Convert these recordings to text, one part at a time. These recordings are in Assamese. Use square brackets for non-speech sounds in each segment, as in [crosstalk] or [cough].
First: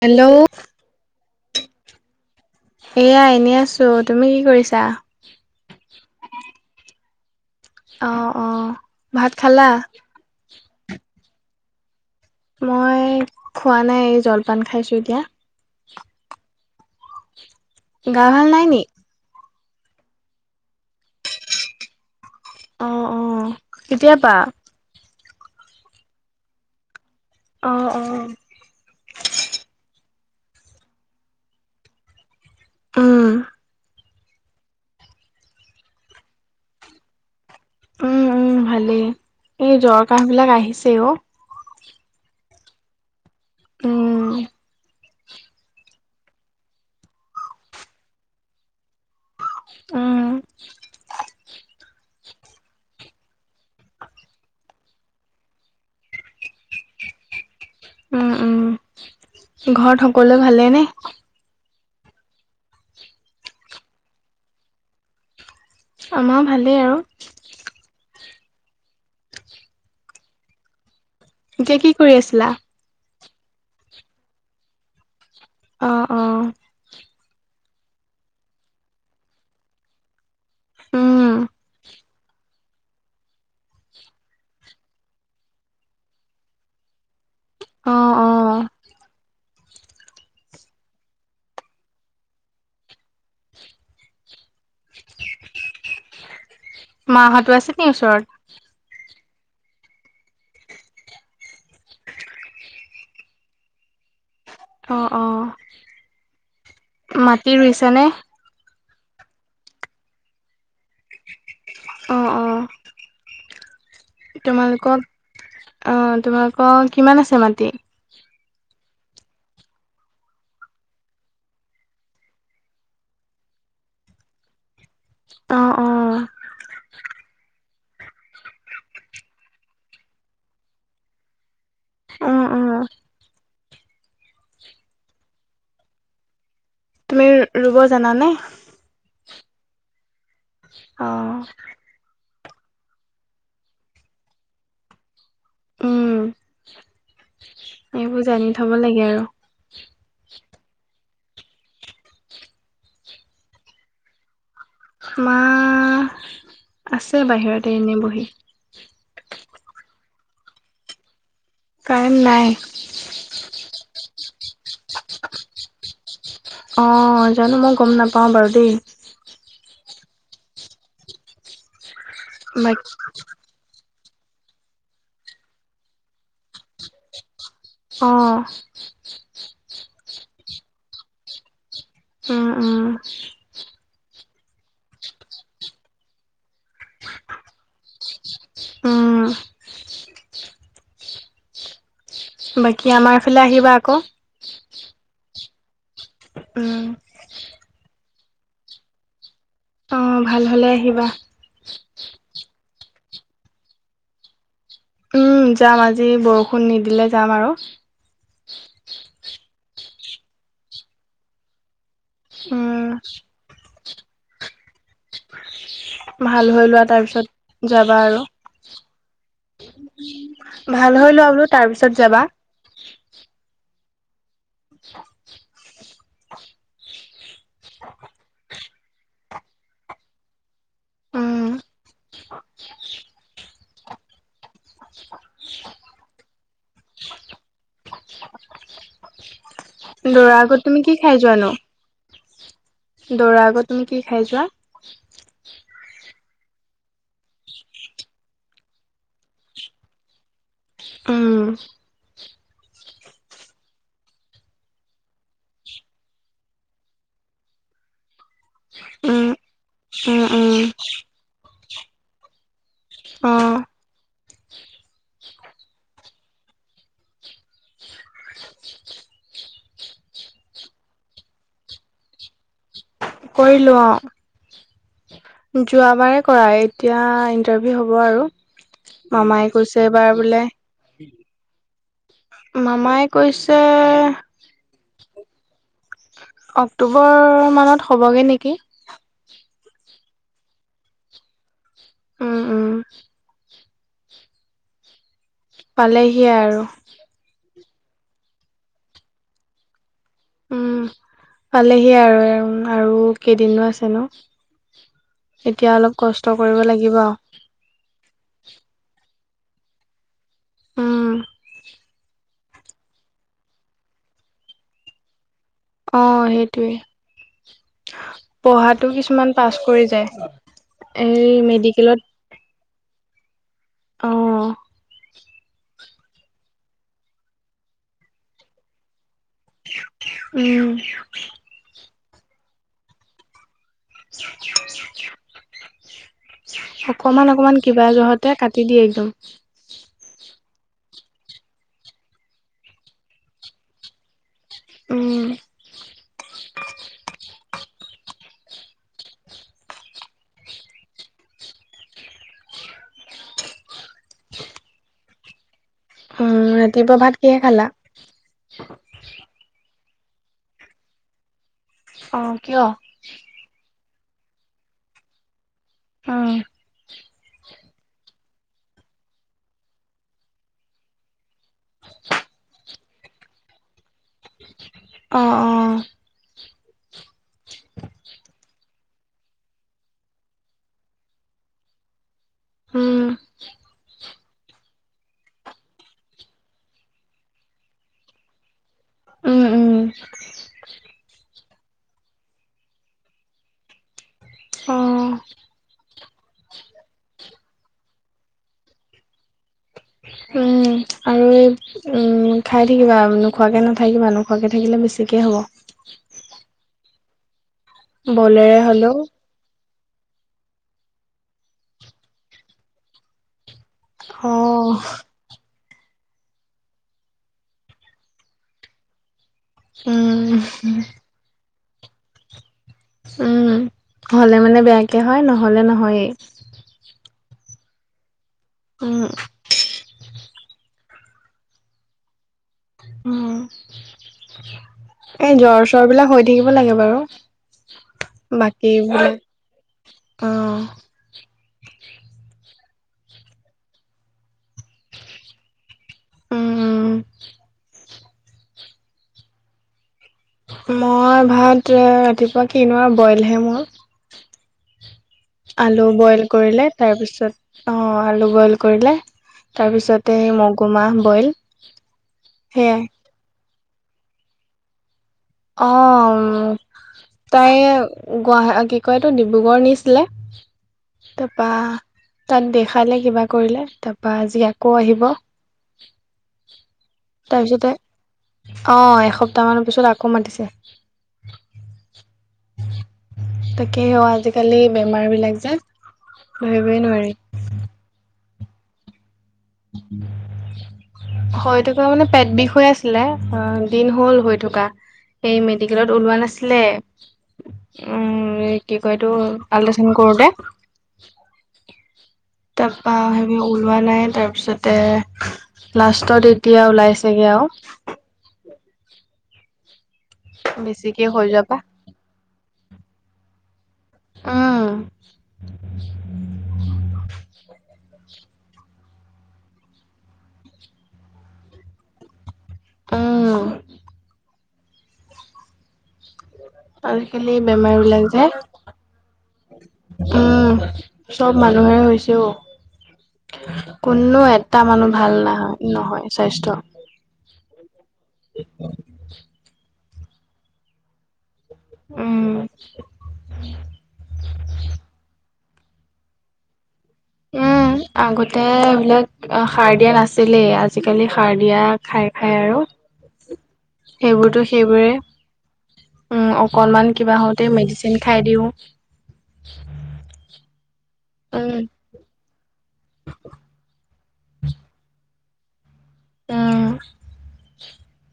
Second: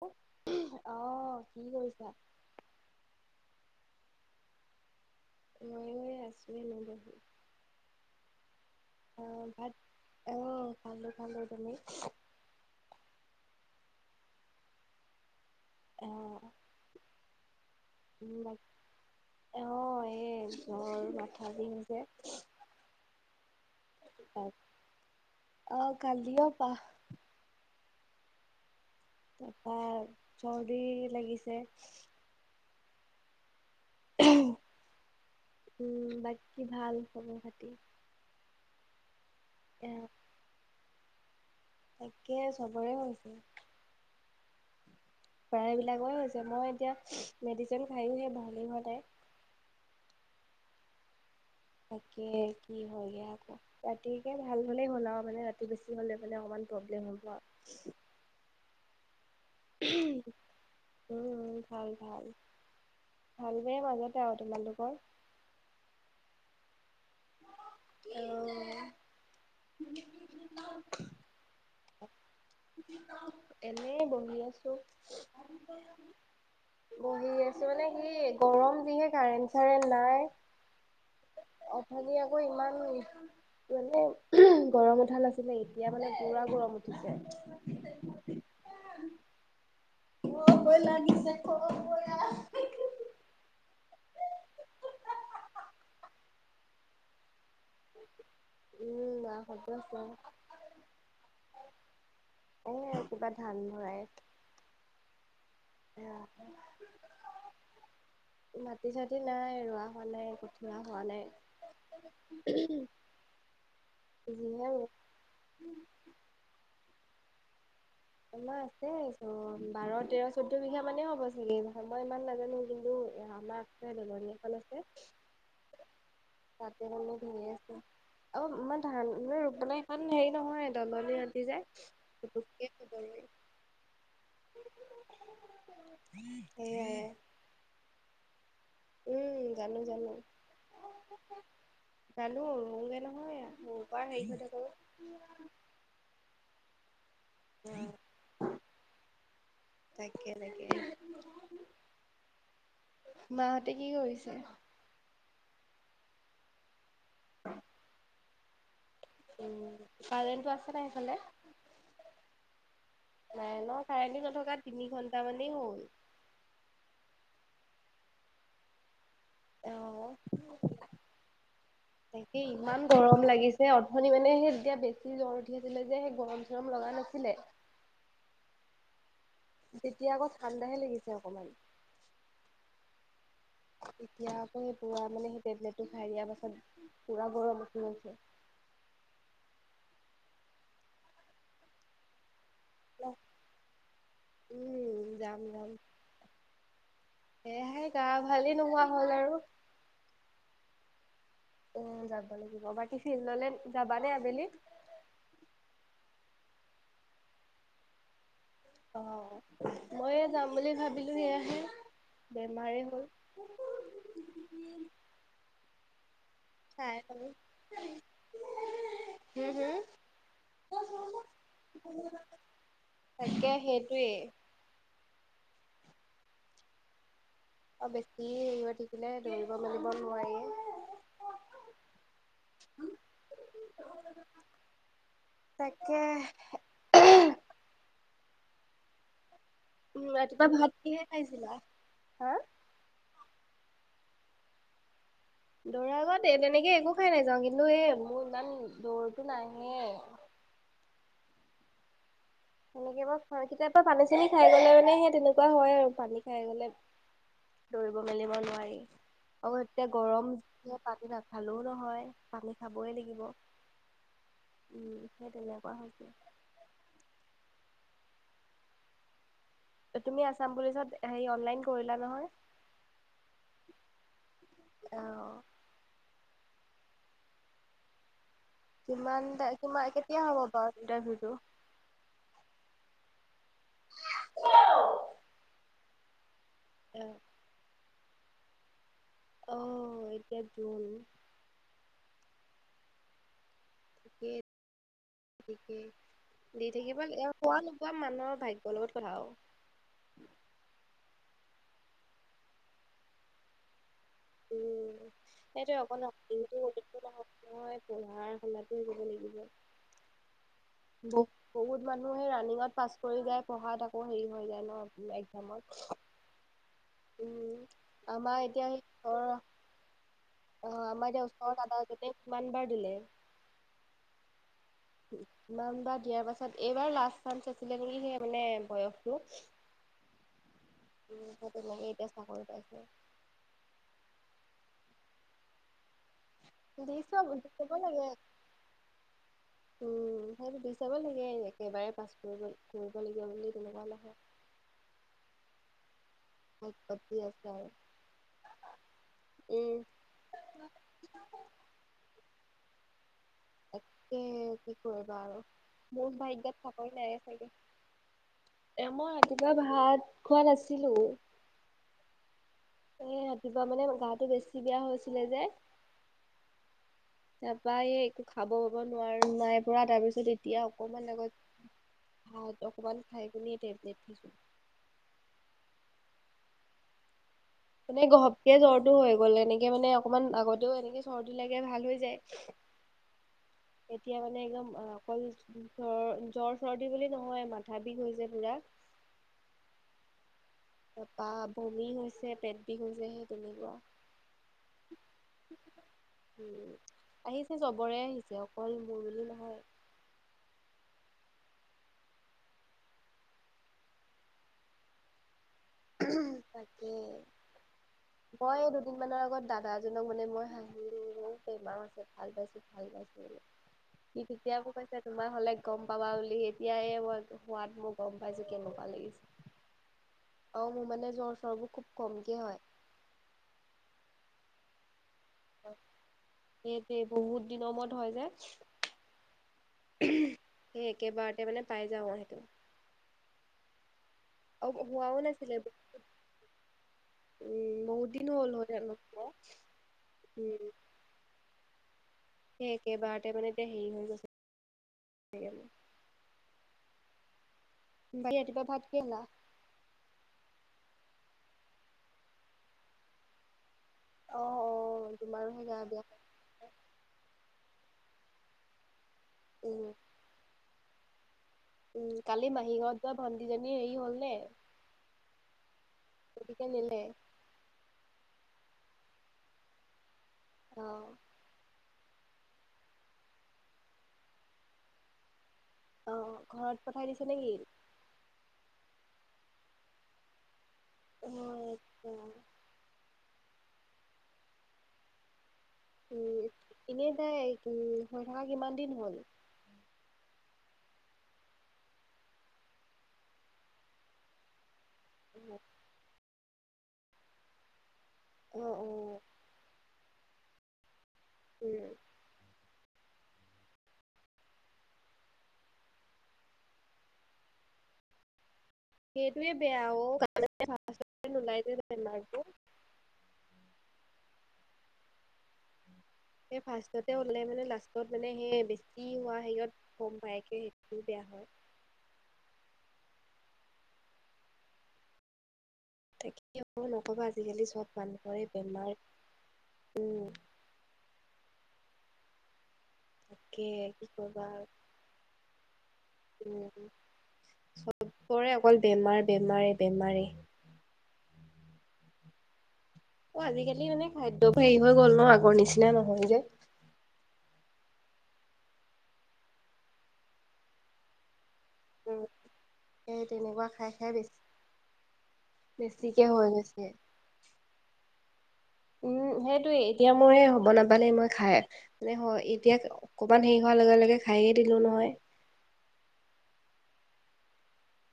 হেল্ল' অহ কি কৰিছা এয়া এনে আছো তুমি কি কৰিছা ময়ো [unintelligible] অ অ ভাত খালা অহ খালো খালো তুমি মই খোৱা নাই এই জলপান খাইছো এতিয়া আহ গা ভাল নাই নি অ এই ঘৰ মাথা দিঙ যে অ অ কেতিয়া পা আহ কালি অ পা অঁ অঁ তাপা চৰ্দি লাগিছে উম উম বাকী ভাল খবৰ খাতি উম উম ভালেই এই এ জ্বৰ কাহ বিলাক আহিছে অ তাকে সবৰে হৈছে। উম। প্ৰায়বিলাকৰে হৈছে মই এতিয়া মেডিচিন খাইও সেই ভালে হোৱা নাই। উম। তাকে কি হয়গে আকৌ? ৰাতিকে ভাল হলেই হ'ল আৰু মানে ৰাতি বেছি হলে মানে অকমান প্ৰব্লেম হব। উম উম। ঘৰত সকলোৱে ভালে নে? উম, ভাল ভাল, ভাল বেয়া মাজতে আও তোমালোকৰ? আমাৰ ভালেই আৰু। উম [inaudible] এতিয়া কি কৰি আছিলা? এনেই বহি আছো। অঁ অঁ বহি আছো মানে সি গৰম যিহে কাৰেণ্ট চাৰেণ্ট নাই। উম অথনিয়ে মোৰ ইমান মানে গৰম উঠা নাছিলে এতিয়া মানে পোৰা গৰম উঠিছে। অঁ অঁ। অ বৈ লাগিছে খৰকৈ আহ [inaudible] [unintelligible] মাহঁতো আছে নি ওচৰত? [inaudible] এ আৰু কিবা ধান ভৰাই অঁ অঁ, মাটি ৰুইছে নে? খেতি চেতি নাই ৰোৱা হোৱা নাই, কঠীয়া হোৱা অ', অ', নাই। যিহে তোমালোকক অ' তোমালোকৰ কিমান আছে মাটি? আমাৰ আছে চ বাৰ তেৰ চৈধ্য বিঘা মানে হ'ব চাগে। মই ইমান নাজানো, কিন্তু আমাৰ অ', [unintelligible] অ', তাতে মানে ধুনীয়াকে অ' মই ধান [unintelligible] দলনি মাটি যে। অ', অ', [inaudible] তুমি ৰুব জানানে? উম, জানো জানো। অ', ৰুঙগে নহয়। [unintelligible] উম, এইবোৰ জানি থব লাগে আৰু। তাকে তাকে মাহঁতে কি কৰিছে? মা আছে বাহিৰতে এনেই বহি। উম, কাৰেণ্টো আছে নাই সেইফালে? কাৰেণ্ট নাই। নাই ন কাৰেণ্টটো নথকা তিনি ঘন্টা মানেই হ'ল। আহ, জানো মই গম নাপাওঁ বাৰু দেই। অ' তাকে বাক ইমান গৰম লাগিছে। অথনি মানে সেই তেতিয়া বেছি জ্বৰ উঠি আছিলে যে, সেই গৰম চৰম লগা নাছিলে। অ'। তেতিয়া আকৌ ঠাণ্ডাহে লাগিছে অকমান। উম উম। এতিয়া আকৌ সেই পুৰা মানে সেই টেবলেটো খাই দিয়াৰ পাছত পুৰা গৰম উঠি গৈছে। উম। বাকী আমাৰফালে আহিবা আকৌ। উম, যাম - যাম। উম, সেয়েহে গা ভালেই নোহোৱা হ'ল আৰু। অ ভাল হলে আহিবা উম যাব লাগিব বাকী ফিল্ডলে যাবা নে আবেলি উম যাম আজি বৰষুণ নিদিলে যাম আৰু অ ময়ো যাম বুলি ভাবিলো সেয়াহে উম, বেমাৰেেই হ'ল ভাল হৈ লোৱা চাই লওঁ। তাৰপিছত যাবা আৰু হম হম ভাল হৈ লোৱা বোলো তাৰ পিছত যাবা ই আ অ বেছি হেৰি হৈ থাকিলে দৌৰিব মেলিব নোৱাৰি উম উম তাকে উম দৌৰা ৰাতিপুৱা আগত ভাত তুমি কি কিহে খাই খাইছিলা? হা যোৱানো দৌৰা আগত তুমি কি খাই যোৱা? দৌৰাৰ আগত তেনেকে একো খাই নাযাওঁ কিন্তু এ মোৰ ইমান দৌৰটোো নাহে। [unintelligible] অঁ সেনেকে ব কেতিয়াবা পানী চানী খাই গলে মানে সেই তেনেকুৱা হয় আৰু পানী খাই গলে। দৌৰিব মেলিব নোৱাৰি উম আৰু এতিয়া উম গৰম উম দিন পানী নাখালেও নহয় পানী খাবই লাগিব। অ উম সেই তেনেুৱা হৈ হৈছে তুমি আচাম পুলিচত হ অনলাইন কৰিলা নহয়? কয়িলোৱা অ কৰা এতিয়া ইন্টাৰভিউ হ'ব আৰু। কিমান মামাই কি কৈছে এবাৰ কেতিয়া বোলে হ'ব বাৰু ইণ্টাৰভিউটো? মামাই কৈছে হেল্ল' অক্টোবৰ মানত হ'বগে নেকি। আহ এতিয়া দোন আহঁ অঁ দি পালেহিয়ে আৰু থাকিবিব খোৱা নোপোৱা মানুহৰ ভাগ্যয়ৰ লগত কথা আৰু উম পালেহি আৰু। আৰু কেইদিননো আছে ন। উম এতিয়া সেইটোৱে অলপ অকণ কষ্ট কৰিব লাগিব উম [unintelligible] [inaudible] ব-বহুত মানুহে ৰানিঙত পাছ কৰি যায়, পঢ়াত আকৌ হেৰি হৈ যায় ন, একজামত। অ সেইটোৱে আমাৰ এতিয়া সেই পঢ়াতটো ওচৰৰ কিছুমান পাছ কৰি যায়। অ, আমাৰ যে এই ওচৰৰ দাদা আছে তেওঁ কিমান বাৰ দিলে। আহ ইমান বাৰ দিয়াৰ পাছত, এইবাৰ লাষ্ট চান্স আছিলে নেকি সেই মানে বয়স উম [unintelligible] এতিয়া চাকৰি পাইছে। [inaudible] দি চাব, দি অকমান-অকমান চাব কিবা লাগে জহতে কাটি দিয়ে একদম। যাব লাগে একেবাৰে পাছ কৰিব-কৰিব লাগিব বুলি তেনেকুৱা নহয়। উম পতি আছে আৰু। উম তে কি কৰিবা আৰু। মোৰ উম ভাগ্যত চাকৰি ৰাতিপুৱা ভাত নাইে কিহে চাগে। খালা এ মই ৰাতিপুৱা ভাত খোৱা নাছিলো। অ। কিয় এ ৰাতিপুৱা মানে গাটো বেছি বেয়া হৈছিলে যে। অম তাৰপাৰা এই একো খাব পাব নোৱাৰো, নাই পৰা, তাৰ পিছত এতিয়া অকমান আগত ভাত অকণমাণ খায় কেনে টেবলেট খাইছো। অঁ অঁ মানে ঘপকে জ্বৰটো হৈ গ'ল এনেকে মানে অকণমান আগতেও এনেকে চৰ্দি লাগে ভাল হৈ যায়। উম এতিয়া মানে একদম অকল জ্বৰ-জ্বৰচৰ্দি বুলি নহয় মাথা বিষ হৈছে পুৰা। উম, উম। পা বমি হৈছে, পেট বিষ হৈছে, সেই তেনেকুৱা। আহ। উ আহিছে চবৰে আহিছে, অকল মোৰ বুলি নহয়। উম। আৰু এই উম খাই থাকিবা, নোখোৱাকে নাথাকিবা, নোখোৱাকে থাকিলে বেছিকে হব। তাকে বলেৰে মই হ'লেও দুদিনমানৰ আগত দাদা এজনক মানে, মই হা বহু বেমাৰ আছে ভাল পাইছো, ভাল পাইছো বলে, সি তেতিয়া অ' আকৌ কৈছে তোমাৰ হলে গম পাবা বুলি এতিয়া এই মই সোৱাদ, মোৰ গম পাইছো কেনেকুৱা লাগিছে। উম। অ মোৰ মানে-জ্বৰ চ্বৰবোৰ খুব কমকে হয়। উম, হলে মানে বেয়াকে হয়, নহ'লে নহয়েই। সেইটোৱে বহুত দিনৰ মূৰত হয় যে। উম। সেই একেবাৰতে মানে পাই যাও সেইটো। উম, আৰু হোৱাও এই নাছিলে জ্বৰ-চৰ বিলাক হৈ থাকিব লাগে বাৰু। উম বহুত দিন হল [unintelligible] আহ। উম সেই একেবাৰতে মানে এতিয়া হেৰি হৈ গৈছে [unintelligible] উম [inaudible] মই ভাত ৰা-ৰাতিপুৱা কিনো আৰু বইলহে মোৰ। অ অ তোমাৰো সেই গা আলু বেয়া বইল কৰিলে তাৰপিছত অ আলু বইল কৰিলে। উম তাৰপিছতে মগু মাহ বইল। উম কালি মাহী সেয়াই ঘৰত যোৱা ভণ্টিজনী হেৰি হল নে? অ গতিকে নিলে তাই গুৱাহাট কি কয়টোো ডিব্ৰুগড় নিছিলে অ তাৰপৰা তাত দেখালে কিবা কৰিলে তাৰপা আজি আকৌ আহিব আহ ঘৰত পঠাই দিছে নেকি তাৰপিছতে অ এসপ্তাহ মানৰ পিছত আকৌ মাতিছে অ আতছা তাকে আজিকালি বেমাৰ বিলাক যে উম ধৰিবই নোৱাৰি এনেই তাই উ হৈ থকা কিমান দিন হ'ল উম হৈ থকা মানে পেট বিষ হৈ আছিলে অ দিন হল হৈ থকা সেই মেডিকেলত ওলোৱা নাছিলে উ অ অ কি কয় এইটো আল্ট্ৰাচাউন কৰোতে উম তাৰপা সেই ওলোৱা নাই তাৰপিছতে লাষ্টত এতিয়া ওলাইছেগে আৰু সেইটোৱে বেয়া অ বেছিকে হৈ গাত যাবা। নোলাই যে বেমাৰটো আহ। সে ফাৰ্ষ্টতে হ'লে মানে লাষ্টত মানে সে বেছি হোৱা হেৰিয়ত কম পায়কে সেইটোও বেয়া হয়। অ'। তাকে নক'বা আজিকালি বেমাৰ চব বিলাক যে মানুহৰে বেমাৰ। উম, চব মানুহেৰে হৈছে তাকে অ'। কি কোনো কৰিবা এটা মানুহ ভাল নহয়, নহয় স্বাস্থ্য। উম চবৰে অকল বেমাৰ, বেমাৰে, বেমাৰে। উম। অ', আজিকালি মানে খাদ্য হেৰি হৈ গ'ল ন' আগৰ নিচিনা নহয় যে। উম, আগতে এইবিলাক সাৰ দিয়া নাছিলেই আজিকালি সাৰ দ দিয়া খাই, উম খাই আৰু সেই তেনেকুৱা খাই খাই বেছি সেইবোৰতো সেইবোৰে বেছিকে উম, হৈ গৈছে অকনমান কিবা হওঁতে মেডিচিন খাই দিওঁ। উম, সেইটোয়ে এতিয়া মোৰে হ'ব ন' মানে মই খাই উম মানে এতিয়া অকমান হেৰি হোৱাৰ লগে লগে খায়ে দিলো নহয়। উম,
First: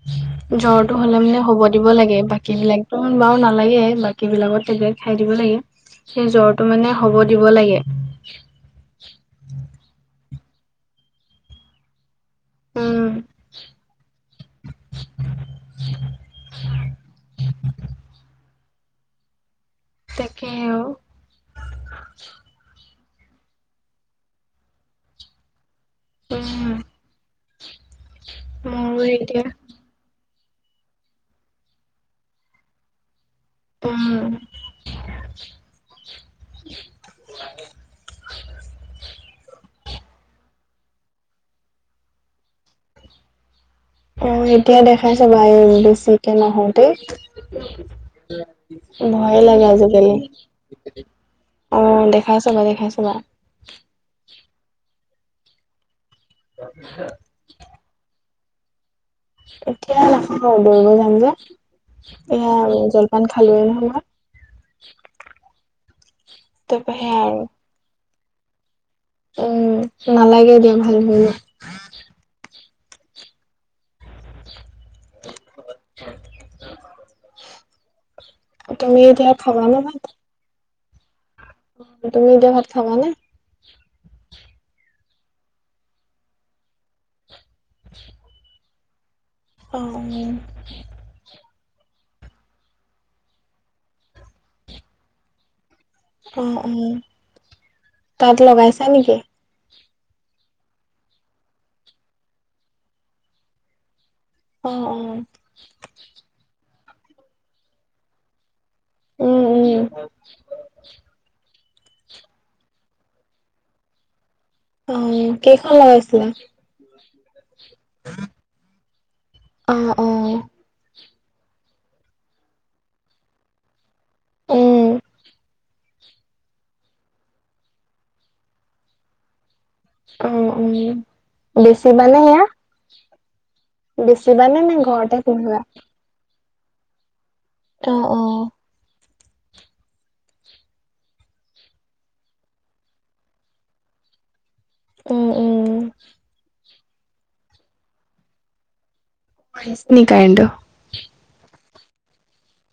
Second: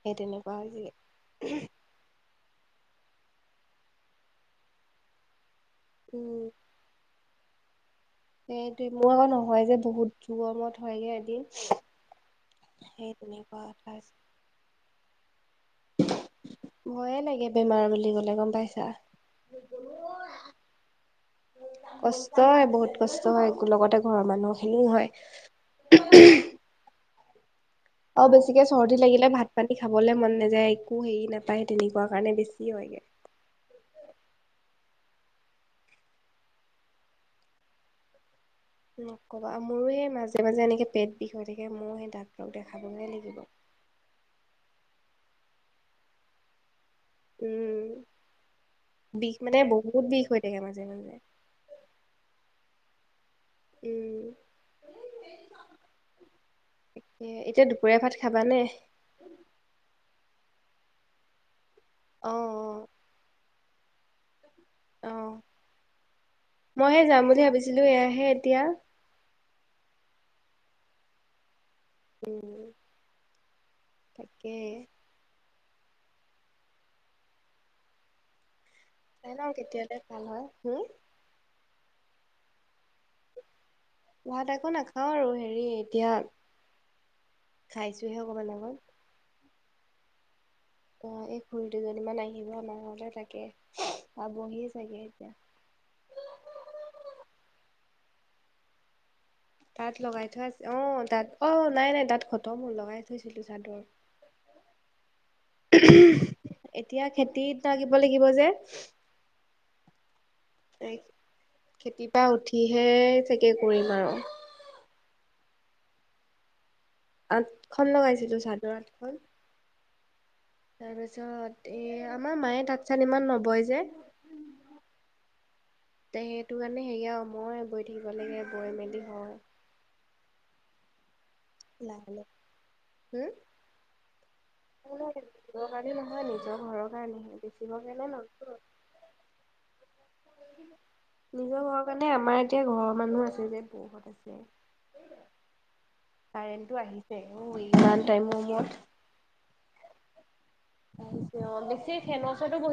সেই তেনেকুৱা হৈছে জ্বৰটো হ'লে মানে হ'ব দিব লাগে বাকী বাকী বিলাকতো বাৰু নালাগে বাকী বিলাকত টেবলেট খাই দিব লাগে সেই জ্বৰটো মানে হ'ব দিব লাগে। এইটো মোৰ আকৌ নহয় যে বহুত জমত হয়গে এদিন। উম সেই তেনেকুৱা ৰা ময়ে লাগে বেমাৰ বুলি ক'লে গম পাইছা। তাকেও কষ্টই বহুত কষ্ট হয় লগতে ঘৰৰ মানুহ খিনিও হয়। হয়, হয়। অ', বেছিকে চৰ্দি লাগিলে এতিয়া ভাত পানী খাবলে মন নাযায়। যে একো হেৰি নাপায় তেনেকুৱা কাৰণে বেছি হয়গে। উম। ক'বা আৰু মোৰো এই মাজে মাজে এনেকে পেট বিষ হৈ থাকে ময়ো সেই ডাক্তৰক দেখাবহে লাগিব। অ', এতিয়া দেখাই চাবাই বেছিকে নহয়। উম। বিষ ভয়ে মানে লাগে বহুত আজিকালি। বিষ হৈ থাকে মাজে মাজে অ', দেখাই চাবা, দেখাই চাবা। তাকে, এতিয়া দুপৰীয়া ভাত খাবানে? এতিয়া লাখ দৌৰিব যাম যে অ এয়া জলপান খালোঁ এ নহ অ', তাৰপা মইহে সেয়া যাম বুলি আৰু ভাবিছিলো এয়াহে এতিয়া। উম, নালাগে দিয়া ভাল বোৰ উম, তাকে। [inaudible] তুমি এতিয়া খাবা নে ভাত? হম? তুমি এতিয়া ভাত খাবানে? ভাত আকৌ নাখাওঁ আৰু হেৰি এতিয়া, খাইছোহে অকমান আগত। অ'। অ', এই খুৰী দুজনী মান আহিব আমাৰ হ'লে তাকে পাবহিয় চাগে এতিয়া। [inaudible] অ', অ', তাত লগাইছা নেকি? তাত লগাই থোৱা অ', তাত অ', নাই নাই তাত খত মোৰ লগাই থৈছিলো চাদৰ। অ', অ'। উমহো, এতিয়া খেতিত লাগিব লাগিব যে। উম - উম। খেতিৰপা উঠিহে চাগে কৰিম আৰু। অ, কেইখন লগাইছিলা। আঠখন লগাইছিলো চাদৰ আঠখন। অ', অ', তাৰপিছত এ আমাৰ মায়ে তাত চাত ইমান নবয় যে। উম তে সেইটো কাৰণে হেৰি আৰু মই বৈ থাকিব লাগে বৈ মেলি হয়। অ', অ ', লাহে বেছিবানে সেয়া লাহে বেছিবানে নে হম ঘৰতে কন্ধোৱা। নিজৰ কাৰণে নহয় নিজৰ ঘৰৰ কাৰণেহে বেচিবৰ কাৰণে নো। নিজৰ ঘৰৰ কাৰণে আমাৰ এতিয়া ঘৰৰ মানুহ আছে যে বহুত আছে। উম উম কাৰেণ্টটো আহিছে উম, ইমান টাইমৰ মূৰত। আহিছে নি কাৰেন্টটো। আহি অ, বেছি খেনৰ চৰতো ব